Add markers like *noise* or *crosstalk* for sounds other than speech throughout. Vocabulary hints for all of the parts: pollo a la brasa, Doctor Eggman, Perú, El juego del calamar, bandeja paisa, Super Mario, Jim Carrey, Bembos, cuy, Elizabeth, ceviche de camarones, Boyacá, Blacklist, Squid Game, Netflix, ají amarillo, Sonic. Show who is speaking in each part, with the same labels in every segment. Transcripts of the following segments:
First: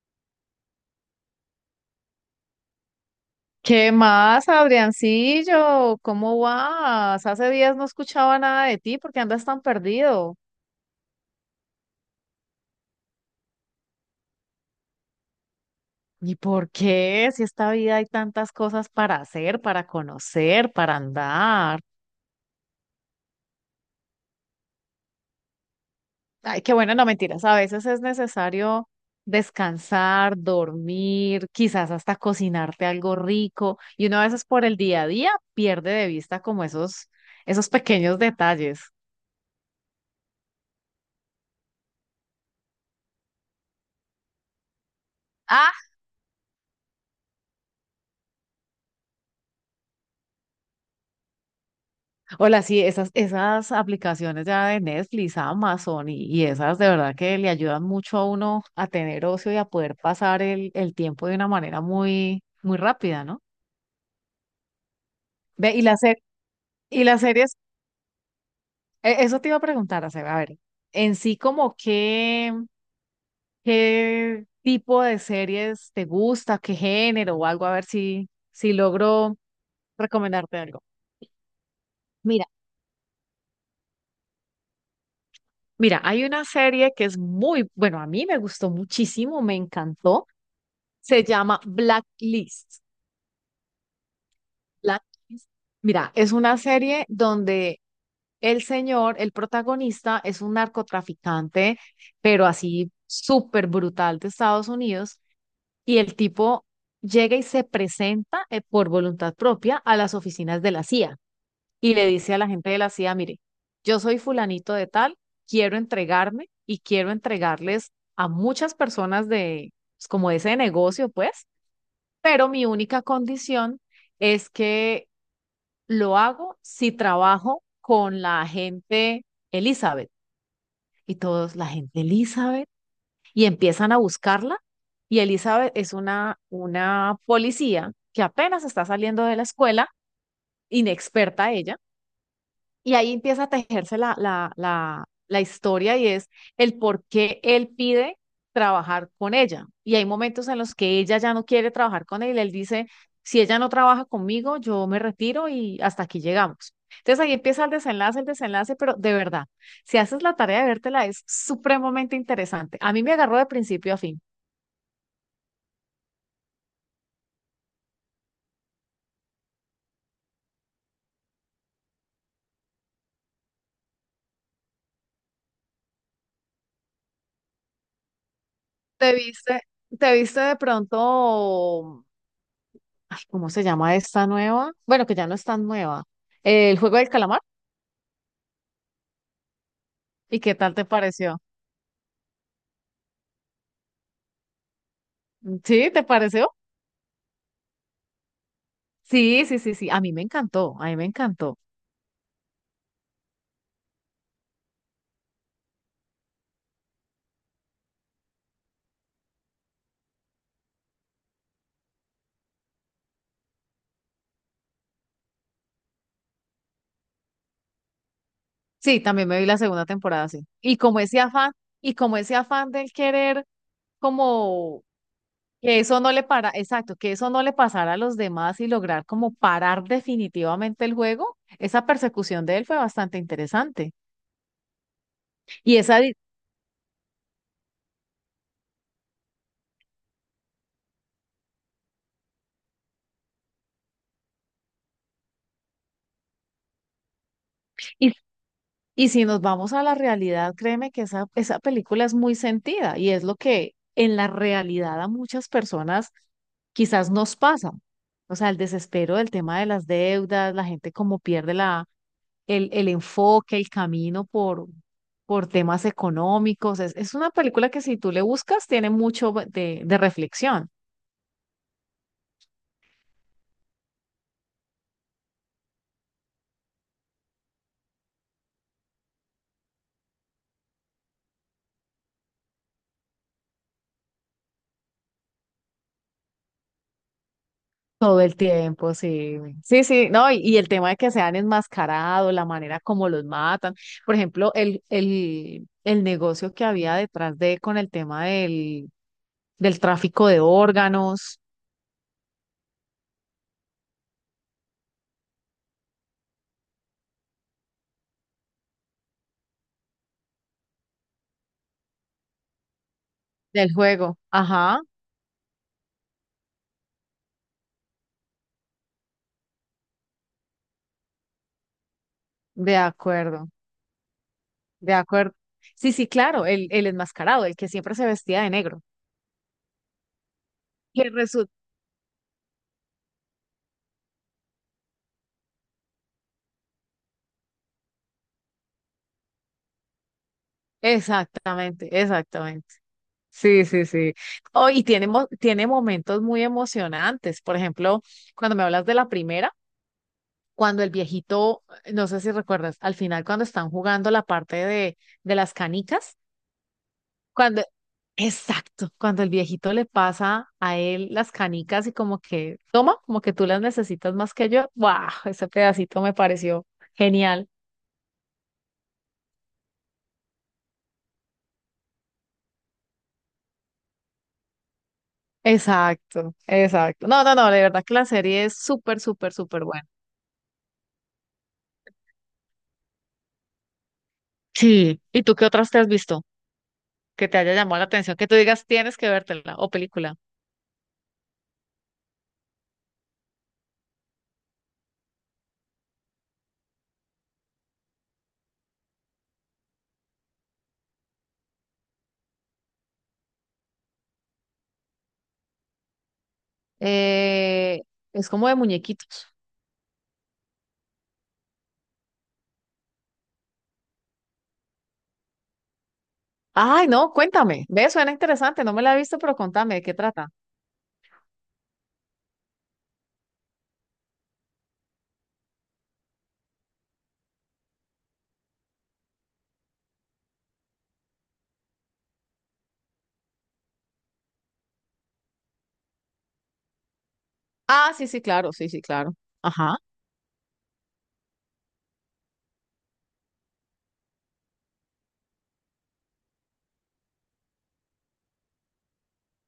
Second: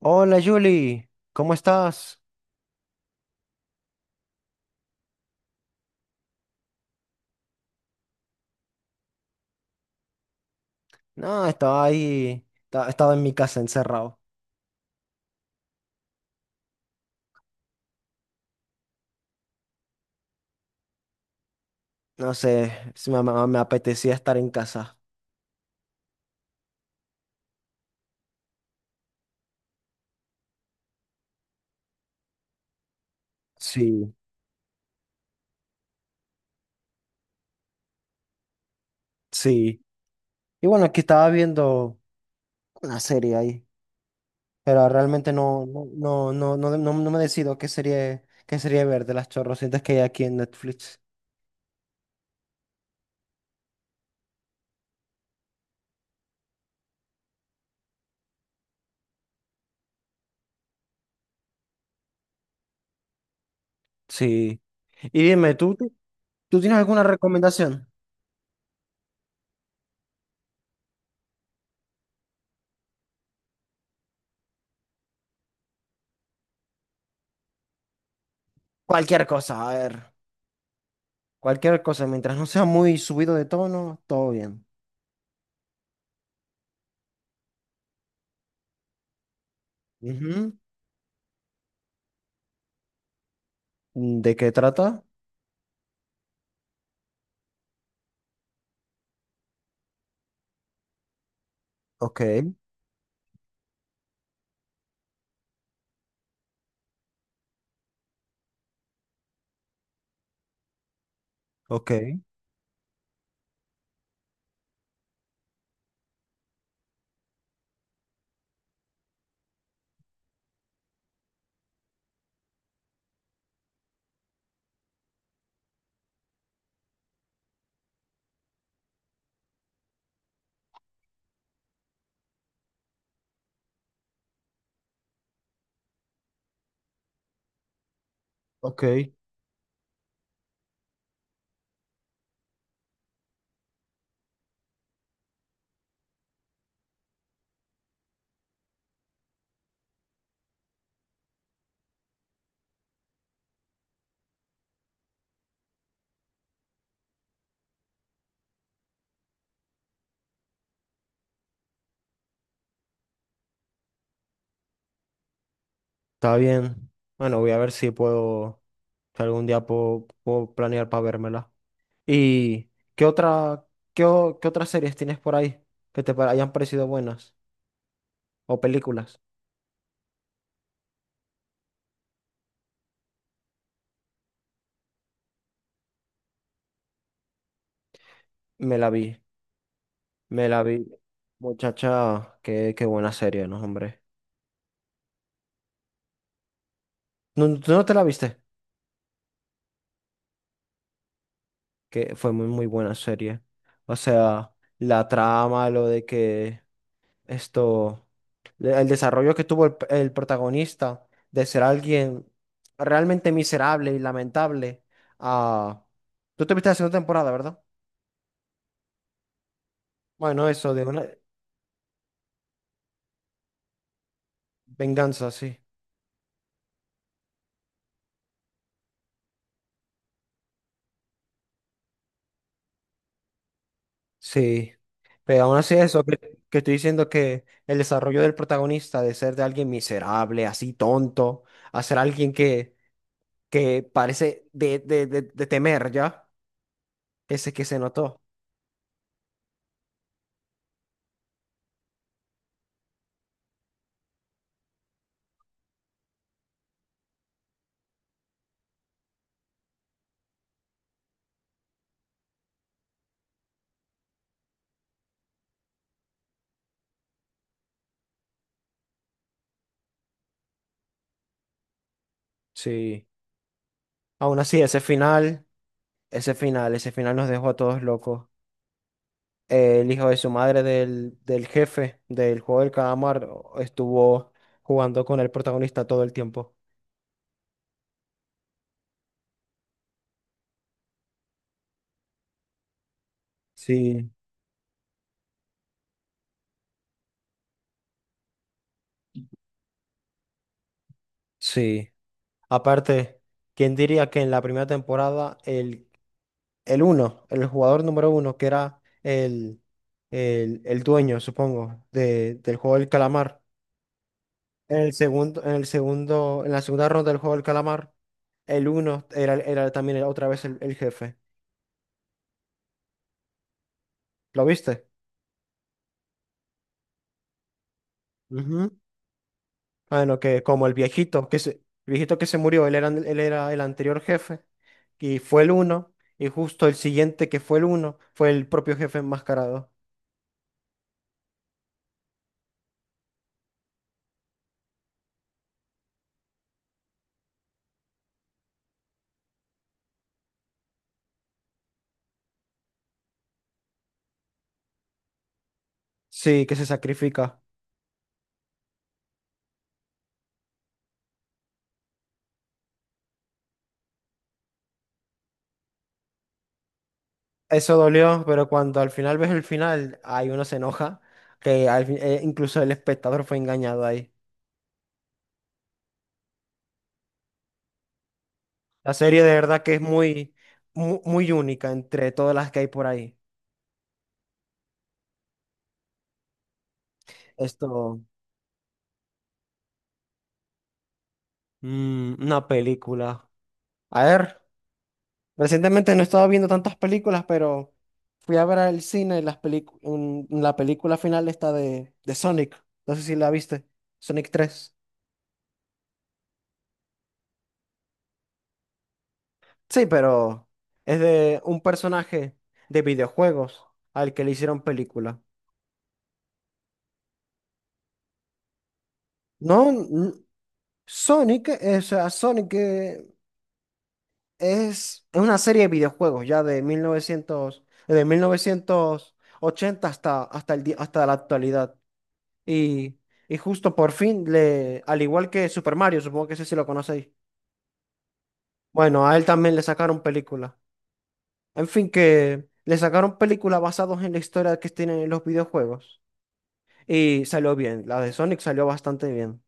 Speaker 1: Hola Julie, ¿cómo estás?
Speaker 2: ¿Qué más, Adriancillo? ¿Cómo vas? Hace días no escuchaba nada de ti, ¿por qué andas tan perdido?
Speaker 1: No, estaba ahí, estaba en mi casa encerrado.
Speaker 2: ¿Y por qué? Si esta vida hay tantas cosas para hacer, para conocer, para andar.
Speaker 1: No sé, si me apetecía estar en casa.
Speaker 2: Ay, qué bueno, no mentiras, a veces es necesario descansar, dormir, quizás hasta cocinarte algo rico, y
Speaker 1: Sí,
Speaker 2: uno a veces por el día a día pierde de vista como esos pequeños detalles.
Speaker 1: sí. Y bueno, aquí estaba viendo una serie ahí, pero realmente no me decido qué serie ver de las chorrocientas que hay aquí en Netflix.
Speaker 2: Hola, sí, esas aplicaciones ya de Netflix, Amazon y esas de verdad que le ayudan mucho a uno a tener ocio y a poder pasar el tiempo de una manera muy, muy rápida, ¿no?
Speaker 1: Sí. Y dime,
Speaker 2: Ve,
Speaker 1: ¿tú,
Speaker 2: y
Speaker 1: tú,
Speaker 2: las, se-
Speaker 1: tú tienes alguna
Speaker 2: Y las series,
Speaker 1: recomendación?
Speaker 2: eso te iba a preguntar, Aceba, a ver, en sí como qué, qué tipo de series te gusta, qué género o algo, a ver si, si
Speaker 1: Cualquier
Speaker 2: logro
Speaker 1: cosa, a ver,
Speaker 2: recomendarte algo.
Speaker 1: cualquier cosa, mientras no
Speaker 2: Mira,
Speaker 1: sea muy subido de tono, todo bien.
Speaker 2: mira, hay una serie que es muy, bueno, a mí me gustó muchísimo, me encantó.
Speaker 1: Ujú.
Speaker 2: Se llama Blacklist.
Speaker 1: Mm, ¿de qué trata?
Speaker 2: Blacklist. Mira, es una serie donde el señor, el protagonista, es un narcotraficante,
Speaker 1: Ok,
Speaker 2: pero así súper brutal de Estados Unidos, y el tipo llega y se presenta por voluntad propia a las oficinas de la CIA
Speaker 1: ok,
Speaker 2: y le dice a la gente de la CIA, mire, yo soy fulanito de tal, quiero entregarme y quiero entregarles a muchas personas de, pues, como de ese negocio, pues pero mi única condición es que lo hago si trabajo con la gente Elizabeth. Y todos, la gente Elizabeth, y empiezan a buscarla. Y Elizabeth es una policía que apenas
Speaker 1: ok,
Speaker 2: está saliendo de la escuela, inexperta ella. Y ahí empieza a tejerse la historia y es el por qué él pide trabajar con ella. Y hay momentos en los que ella ya no quiere trabajar con él. Él dice, si ella no trabaja conmigo, yo me retiro y hasta aquí llegamos. Entonces ahí empieza el desenlace, pero de verdad, si haces la tarea de vértela, es supremamente interesante. A mí me agarró de principio a fin.
Speaker 1: está bien. Bueno, voy a ver si algún día puedo planear para vérmela. ¿Y qué otra, qué otras series tienes por ahí que hayan parecido buenas? ¿O películas?
Speaker 2: ¿Te viste, te viste de pronto, ay, cómo se llama esta nueva? Bueno, que ya no es tan nueva. El juego del calamar.
Speaker 1: Me la vi,
Speaker 2: ¿Y
Speaker 1: me
Speaker 2: qué
Speaker 1: la
Speaker 2: tal te
Speaker 1: vi.
Speaker 2: pareció?
Speaker 1: Muchacha, qué buena serie, ¿no, hombre?
Speaker 2: ¿Sí? ¿Te pareció?
Speaker 1: ¿No, tú no te la viste?
Speaker 2: Sí, sí, sí, sí. A mí me encantó, a mí me encantó.
Speaker 1: Que fue muy, muy buena serie. O sea, la trama, lo de que esto, el desarrollo que tuvo el protagonista de ser alguien realmente miserable y lamentable a... Tú te viste la segunda temporada, ¿verdad?
Speaker 2: Sí, también me vi la segunda temporada, sí.
Speaker 1: Bueno, eso
Speaker 2: Y
Speaker 1: de
Speaker 2: como
Speaker 1: una
Speaker 2: ese afán, y como ese afán del querer, como
Speaker 1: venganza, sí.
Speaker 2: que eso no le para, exacto, que eso no le pasara a los demás y lograr como parar definitivamente el juego, esa persecución de él fue bastante interesante.
Speaker 1: Sí. Pero aún así
Speaker 2: Y esa,
Speaker 1: eso
Speaker 2: di-
Speaker 1: que estoy diciendo que el desarrollo del protagonista de ser de alguien miserable, así tonto, a ser alguien que parece de temer ya, ese que se
Speaker 2: y
Speaker 1: notó.
Speaker 2: y si nos vamos a la realidad, créeme que esa película es muy sentida y es lo que en la realidad a muchas personas quizás nos pasa. O sea, el desespero del tema de las deudas, la gente como pierde la, el enfoque, el camino por temas económicos. Es una película que si tú le buscas tiene mucho de reflexión.
Speaker 1: Sí. Aún así, ese final. Ese final, ese final nos dejó a todos locos. El hijo de su madre del jefe del juego del calamar estuvo jugando con el protagonista todo el tiempo.
Speaker 2: Todo el tiempo, sí. Sí, sí, no, y el tema de que sean enmascarados, la manera como los matan.
Speaker 1: Sí,
Speaker 2: Por ejemplo, el negocio que había detrás de con el tema del tráfico de órganos,
Speaker 1: sí. Aparte, ¿quién diría que en la primera temporada el uno, el jugador número uno, que era el dueño, supongo, del juego del calamar,
Speaker 2: del juego. Ajá,
Speaker 1: en la segunda ronda del juego del calamar, el uno era también otra vez el jefe?
Speaker 2: de acuerdo,
Speaker 1: ¿Lo viste?
Speaker 2: de acuerdo. Sí, sí, claro, el enmascarado, el que siempre se vestía de
Speaker 1: Ujú.
Speaker 2: negro.
Speaker 1: Bueno, que como
Speaker 2: Que resu-
Speaker 1: el viejito que se murió, él era el anterior jefe y fue el uno, y justo el siguiente que fue el uno fue el propio jefe enmascarado.
Speaker 2: Exactamente, exactamente. Sí, sí, sí. Oh, y tiene, tiene momentos muy emocionantes. Por ejemplo, cuando me hablas de la primera. Cuando el viejito, no sé si recuerdas, al final cuando están jugando la parte de las canicas,
Speaker 1: Sí, que se sacrifica.
Speaker 2: cuando, exacto, cuando el viejito le pasa a él las canicas y como que, toma, como que tú las necesitas más que yo, ¡guau! Ese pedacito me pareció genial.
Speaker 1: Eso dolió, pero cuando al final ves el final, ahí uno se enoja, que incluso el espectador fue engañado ahí.
Speaker 2: Exacto, exacto. No, no, no, de verdad que la serie es
Speaker 1: La
Speaker 2: súper,
Speaker 1: serie
Speaker 2: súper,
Speaker 1: de verdad
Speaker 2: súper
Speaker 1: que es
Speaker 2: buena.
Speaker 1: muy, muy, única entre todas las que hay por ahí.
Speaker 2: Sí, ¿y tú qué otras te has visto que te haya llamado la
Speaker 1: Esto,
Speaker 2: atención? Que tú digas, tienes que vértela o película.
Speaker 1: una película. A ver. Recientemente no he estado viendo tantas películas, pero fui a ver al cine la película final esta de Sonic. No sé si la viste. Sonic 3.
Speaker 2: Eh, es como de muñequitos.
Speaker 1: Sí, pero es de un personaje de videojuegos al que le hicieron película.
Speaker 2: Ay, no, cuéntame. Ve, suena interesante. No me la he visto, pero
Speaker 1: No,
Speaker 2: contame, ¿de qué trata?
Speaker 1: Sonic, o sea, Sonic es una serie de videojuegos ya de 1980 hasta la actualidad. Y, y justo por fin, al igual que Super Mario, supongo que ese sí lo conocéis.
Speaker 2: Ah, sí, sí, claro, sí, sí,
Speaker 1: Bueno,
Speaker 2: claro.
Speaker 1: a él también le
Speaker 2: Ajá.
Speaker 1: sacaron película. En fin, que le sacaron película basados en la historia que tienen en los videojuegos. Y salió bien. La de Sonic salió bastante bien.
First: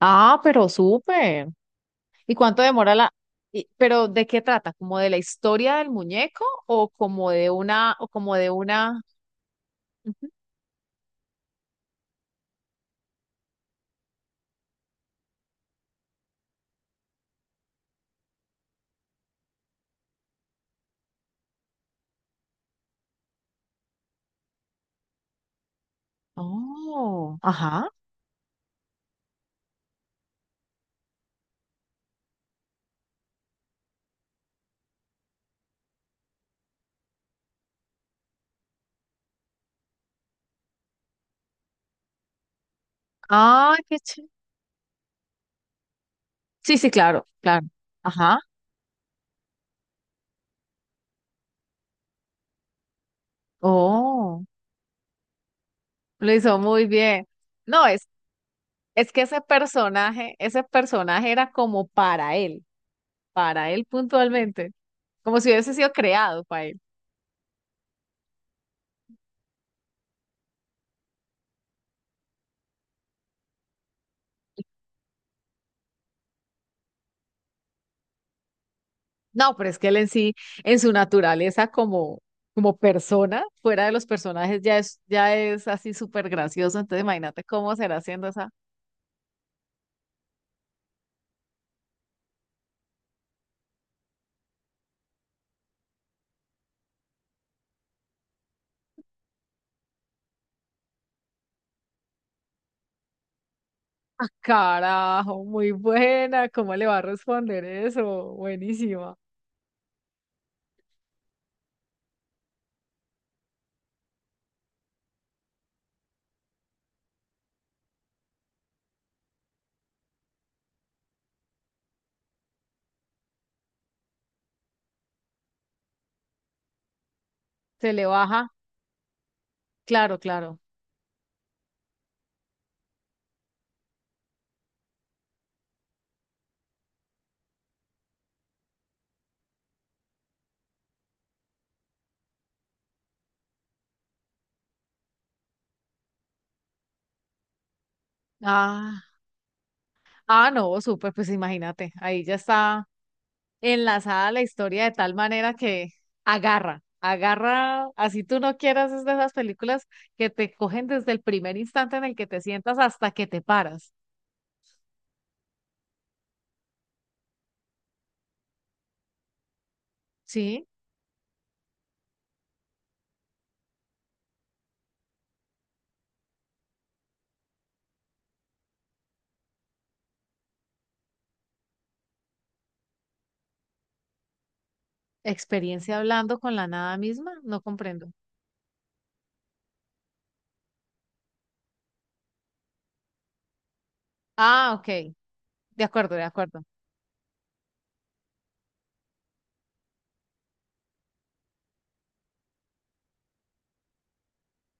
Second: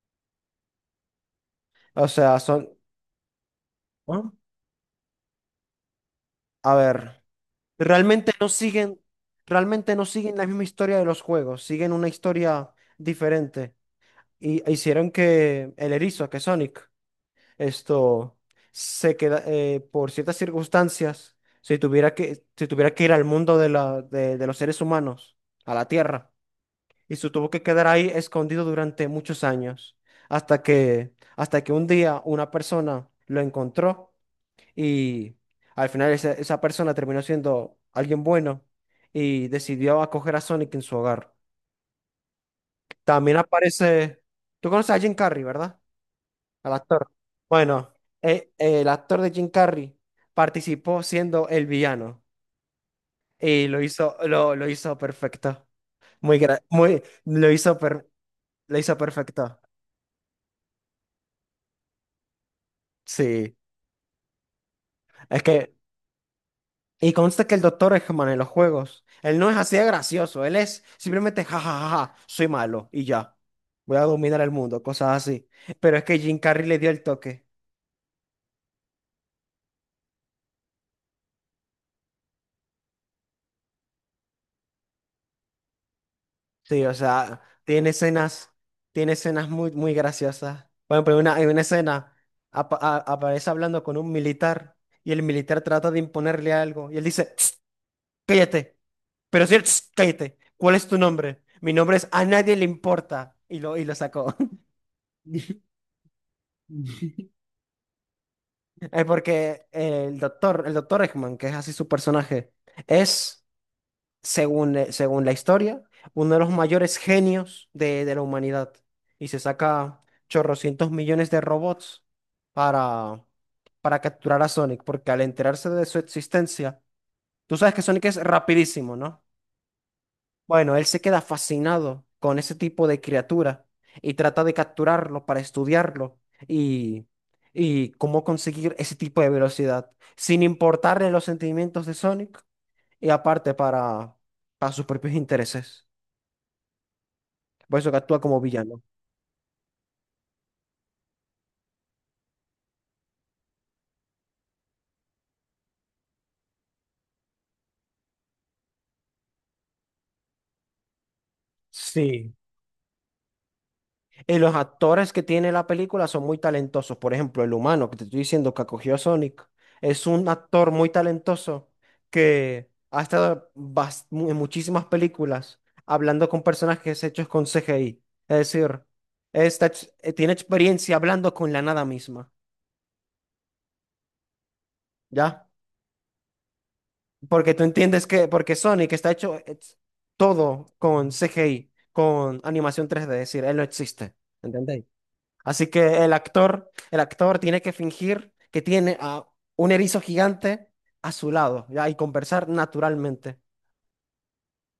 Speaker 2: Ah, pero súper.
Speaker 1: O
Speaker 2: ¿Y
Speaker 1: sea,
Speaker 2: cuánto
Speaker 1: son.
Speaker 2: demora la... pero ¿de
Speaker 1: ¿Ah?
Speaker 2: qué trata? ¿Como de la historia del muñeco
Speaker 1: A
Speaker 2: o
Speaker 1: ver,
Speaker 2: como de una, o
Speaker 1: realmente
Speaker 2: como
Speaker 1: no
Speaker 2: de
Speaker 1: siguen,
Speaker 2: una...
Speaker 1: realmente no
Speaker 2: Ujú.
Speaker 1: siguen la misma historia de los juegos. Siguen una historia diferente. Y hicieron que el erizo, que Sonic, esto se queda por ciertas circunstancias, si tuviera que ir al mundo de los seres humanos, a la Tierra, y se
Speaker 2: Oh,
Speaker 1: tuvo que quedar
Speaker 2: ajá.
Speaker 1: ahí escondido durante muchos años, hasta que un día una persona lo encontró y al final esa persona terminó siendo alguien bueno y decidió acoger a Sonic en su hogar. También
Speaker 2: Ah, qué
Speaker 1: aparece,
Speaker 2: chévere.
Speaker 1: tú conoces a Jim Carrey, ¿verdad? Al
Speaker 2: Sí, sí,
Speaker 1: actor.
Speaker 2: claro, claro.
Speaker 1: Bueno,
Speaker 2: Ajá.
Speaker 1: el actor de Jim Carrey participó siendo el villano y lo hizo,
Speaker 2: Oh,
Speaker 1: lo, lo hizo perfecto.
Speaker 2: lo
Speaker 1: Muy,
Speaker 2: hizo
Speaker 1: gra-
Speaker 2: muy
Speaker 1: muy,
Speaker 2: bien.
Speaker 1: lo hizo,
Speaker 2: No,
Speaker 1: per- Lo hizo
Speaker 2: es que
Speaker 1: perfecto.
Speaker 2: ese personaje era como
Speaker 1: Sí,
Speaker 2: para él puntualmente. Como
Speaker 1: es
Speaker 2: si
Speaker 1: que,
Speaker 2: hubiese sido creado para él.
Speaker 1: y consta que el doctor Eggman en los juegos, él no es así de gracioso, él es simplemente jajajaja, soy malo y ya, voy a dominar el mundo, cosas así. Pero es que Jim Carrey le dio el toque.
Speaker 2: No, pero es que él en sí, en su naturaleza como, como persona, fuera de los personajes, ya es así súper gracioso.
Speaker 1: Sí, o
Speaker 2: Entonces
Speaker 1: sea,
Speaker 2: imagínate cómo será haciendo esa,
Speaker 1: tiene escenas muy, muy graciosas. Por ejemplo, en una escena aparece hablando con un militar y el militar trata de imponerle algo y él dice: "Tss, cállate", pero si él, "Tss, cállate, ¿cuál es tu nombre? Mi nombre es A nadie le importa". Y lo
Speaker 2: ah,
Speaker 1: sacó.
Speaker 2: carajo,
Speaker 1: *laughs*
Speaker 2: muy buena, cómo le va a
Speaker 1: *laughs*
Speaker 2: responder eso,
Speaker 1: Es
Speaker 2: buenísima.
Speaker 1: porque el doctor Eggman, que es así su personaje, es... según la historia, uno de los mayores genios de la humanidad. Y se saca chorrocientos millones de robots para, para capturar a Sonic, porque al enterarse de su existencia, tú sabes que
Speaker 2: Se
Speaker 1: Sonic
Speaker 2: le
Speaker 1: es
Speaker 2: baja,
Speaker 1: rapidísimo, ¿no?
Speaker 2: claro, claro.
Speaker 1: Bueno, él se queda fascinado con ese tipo de criatura y trata de capturarlo para estudiarlo y, y cómo conseguir ese tipo de velocidad, sin importarle los sentimientos de Sonic y aparte para sus propios intereses. Por eso que actúa como villano.
Speaker 2: Ah, ah, no, súper, pues imagínate, ahí ya está enlazada a la historia de tal manera que agarra, agarra, así tú no quieras, es de esas películas que te cogen desde el primer instante en el que
Speaker 1: Sí,
Speaker 2: te sientas hasta que te paras,
Speaker 1: y los actores que tiene la película son muy talentosos. Por ejemplo, el humano que te estoy diciendo que acogió a Sonic es un
Speaker 2: ¿sí?
Speaker 1: actor muy talentoso que ha estado en muchísimas películas hablando con personajes hechos con CGI. Es decir, tiene experiencia hablando con la nada misma. ¿Ya?
Speaker 2: Experiencia hablando con la nada misma,
Speaker 1: Porque
Speaker 2: no
Speaker 1: tú entiendes
Speaker 2: comprendo.
Speaker 1: porque Sonic está hecho todo con CGI, con animación 3D, es decir, él no existe,
Speaker 2: Ah,
Speaker 1: ¿entendéis?
Speaker 2: ok,
Speaker 1: Así
Speaker 2: de
Speaker 1: que el
Speaker 2: acuerdo, de acuerdo.
Speaker 1: actor, el actor tiene que fingir que tiene a un erizo gigante a su lado, ¿ya? Y conversar naturalmente.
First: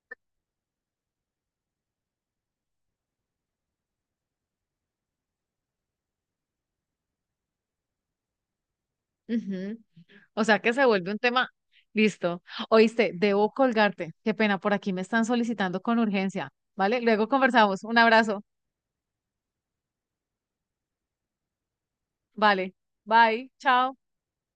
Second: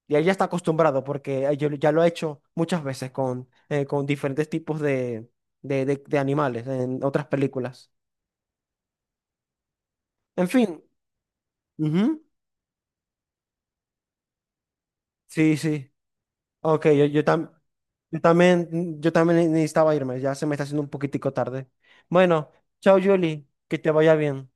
Speaker 1: Y él ya está acostumbrado porque yo ya lo he hecho muchas veces con diferentes tipos de animales en otras películas.
Speaker 2: Ujú. O
Speaker 1: En
Speaker 2: sea que
Speaker 1: fin.
Speaker 2: se vuelve un tema,
Speaker 1: Ujú.
Speaker 2: listo. Oíste, debo colgarte, qué pena, por aquí me están
Speaker 1: Sí,
Speaker 2: solicitando
Speaker 1: sí.
Speaker 2: con urgencia,
Speaker 1: Ok,
Speaker 2: ¿vale?
Speaker 1: yo
Speaker 2: Luego
Speaker 1: también.
Speaker 2: conversamos, un abrazo,
Speaker 1: Yo también necesitaba irme, ya se me está haciendo un poquitico tarde. Bueno,
Speaker 2: vale,
Speaker 1: chao Julie,
Speaker 2: bye,
Speaker 1: que te
Speaker 2: chao.
Speaker 1: vaya bien.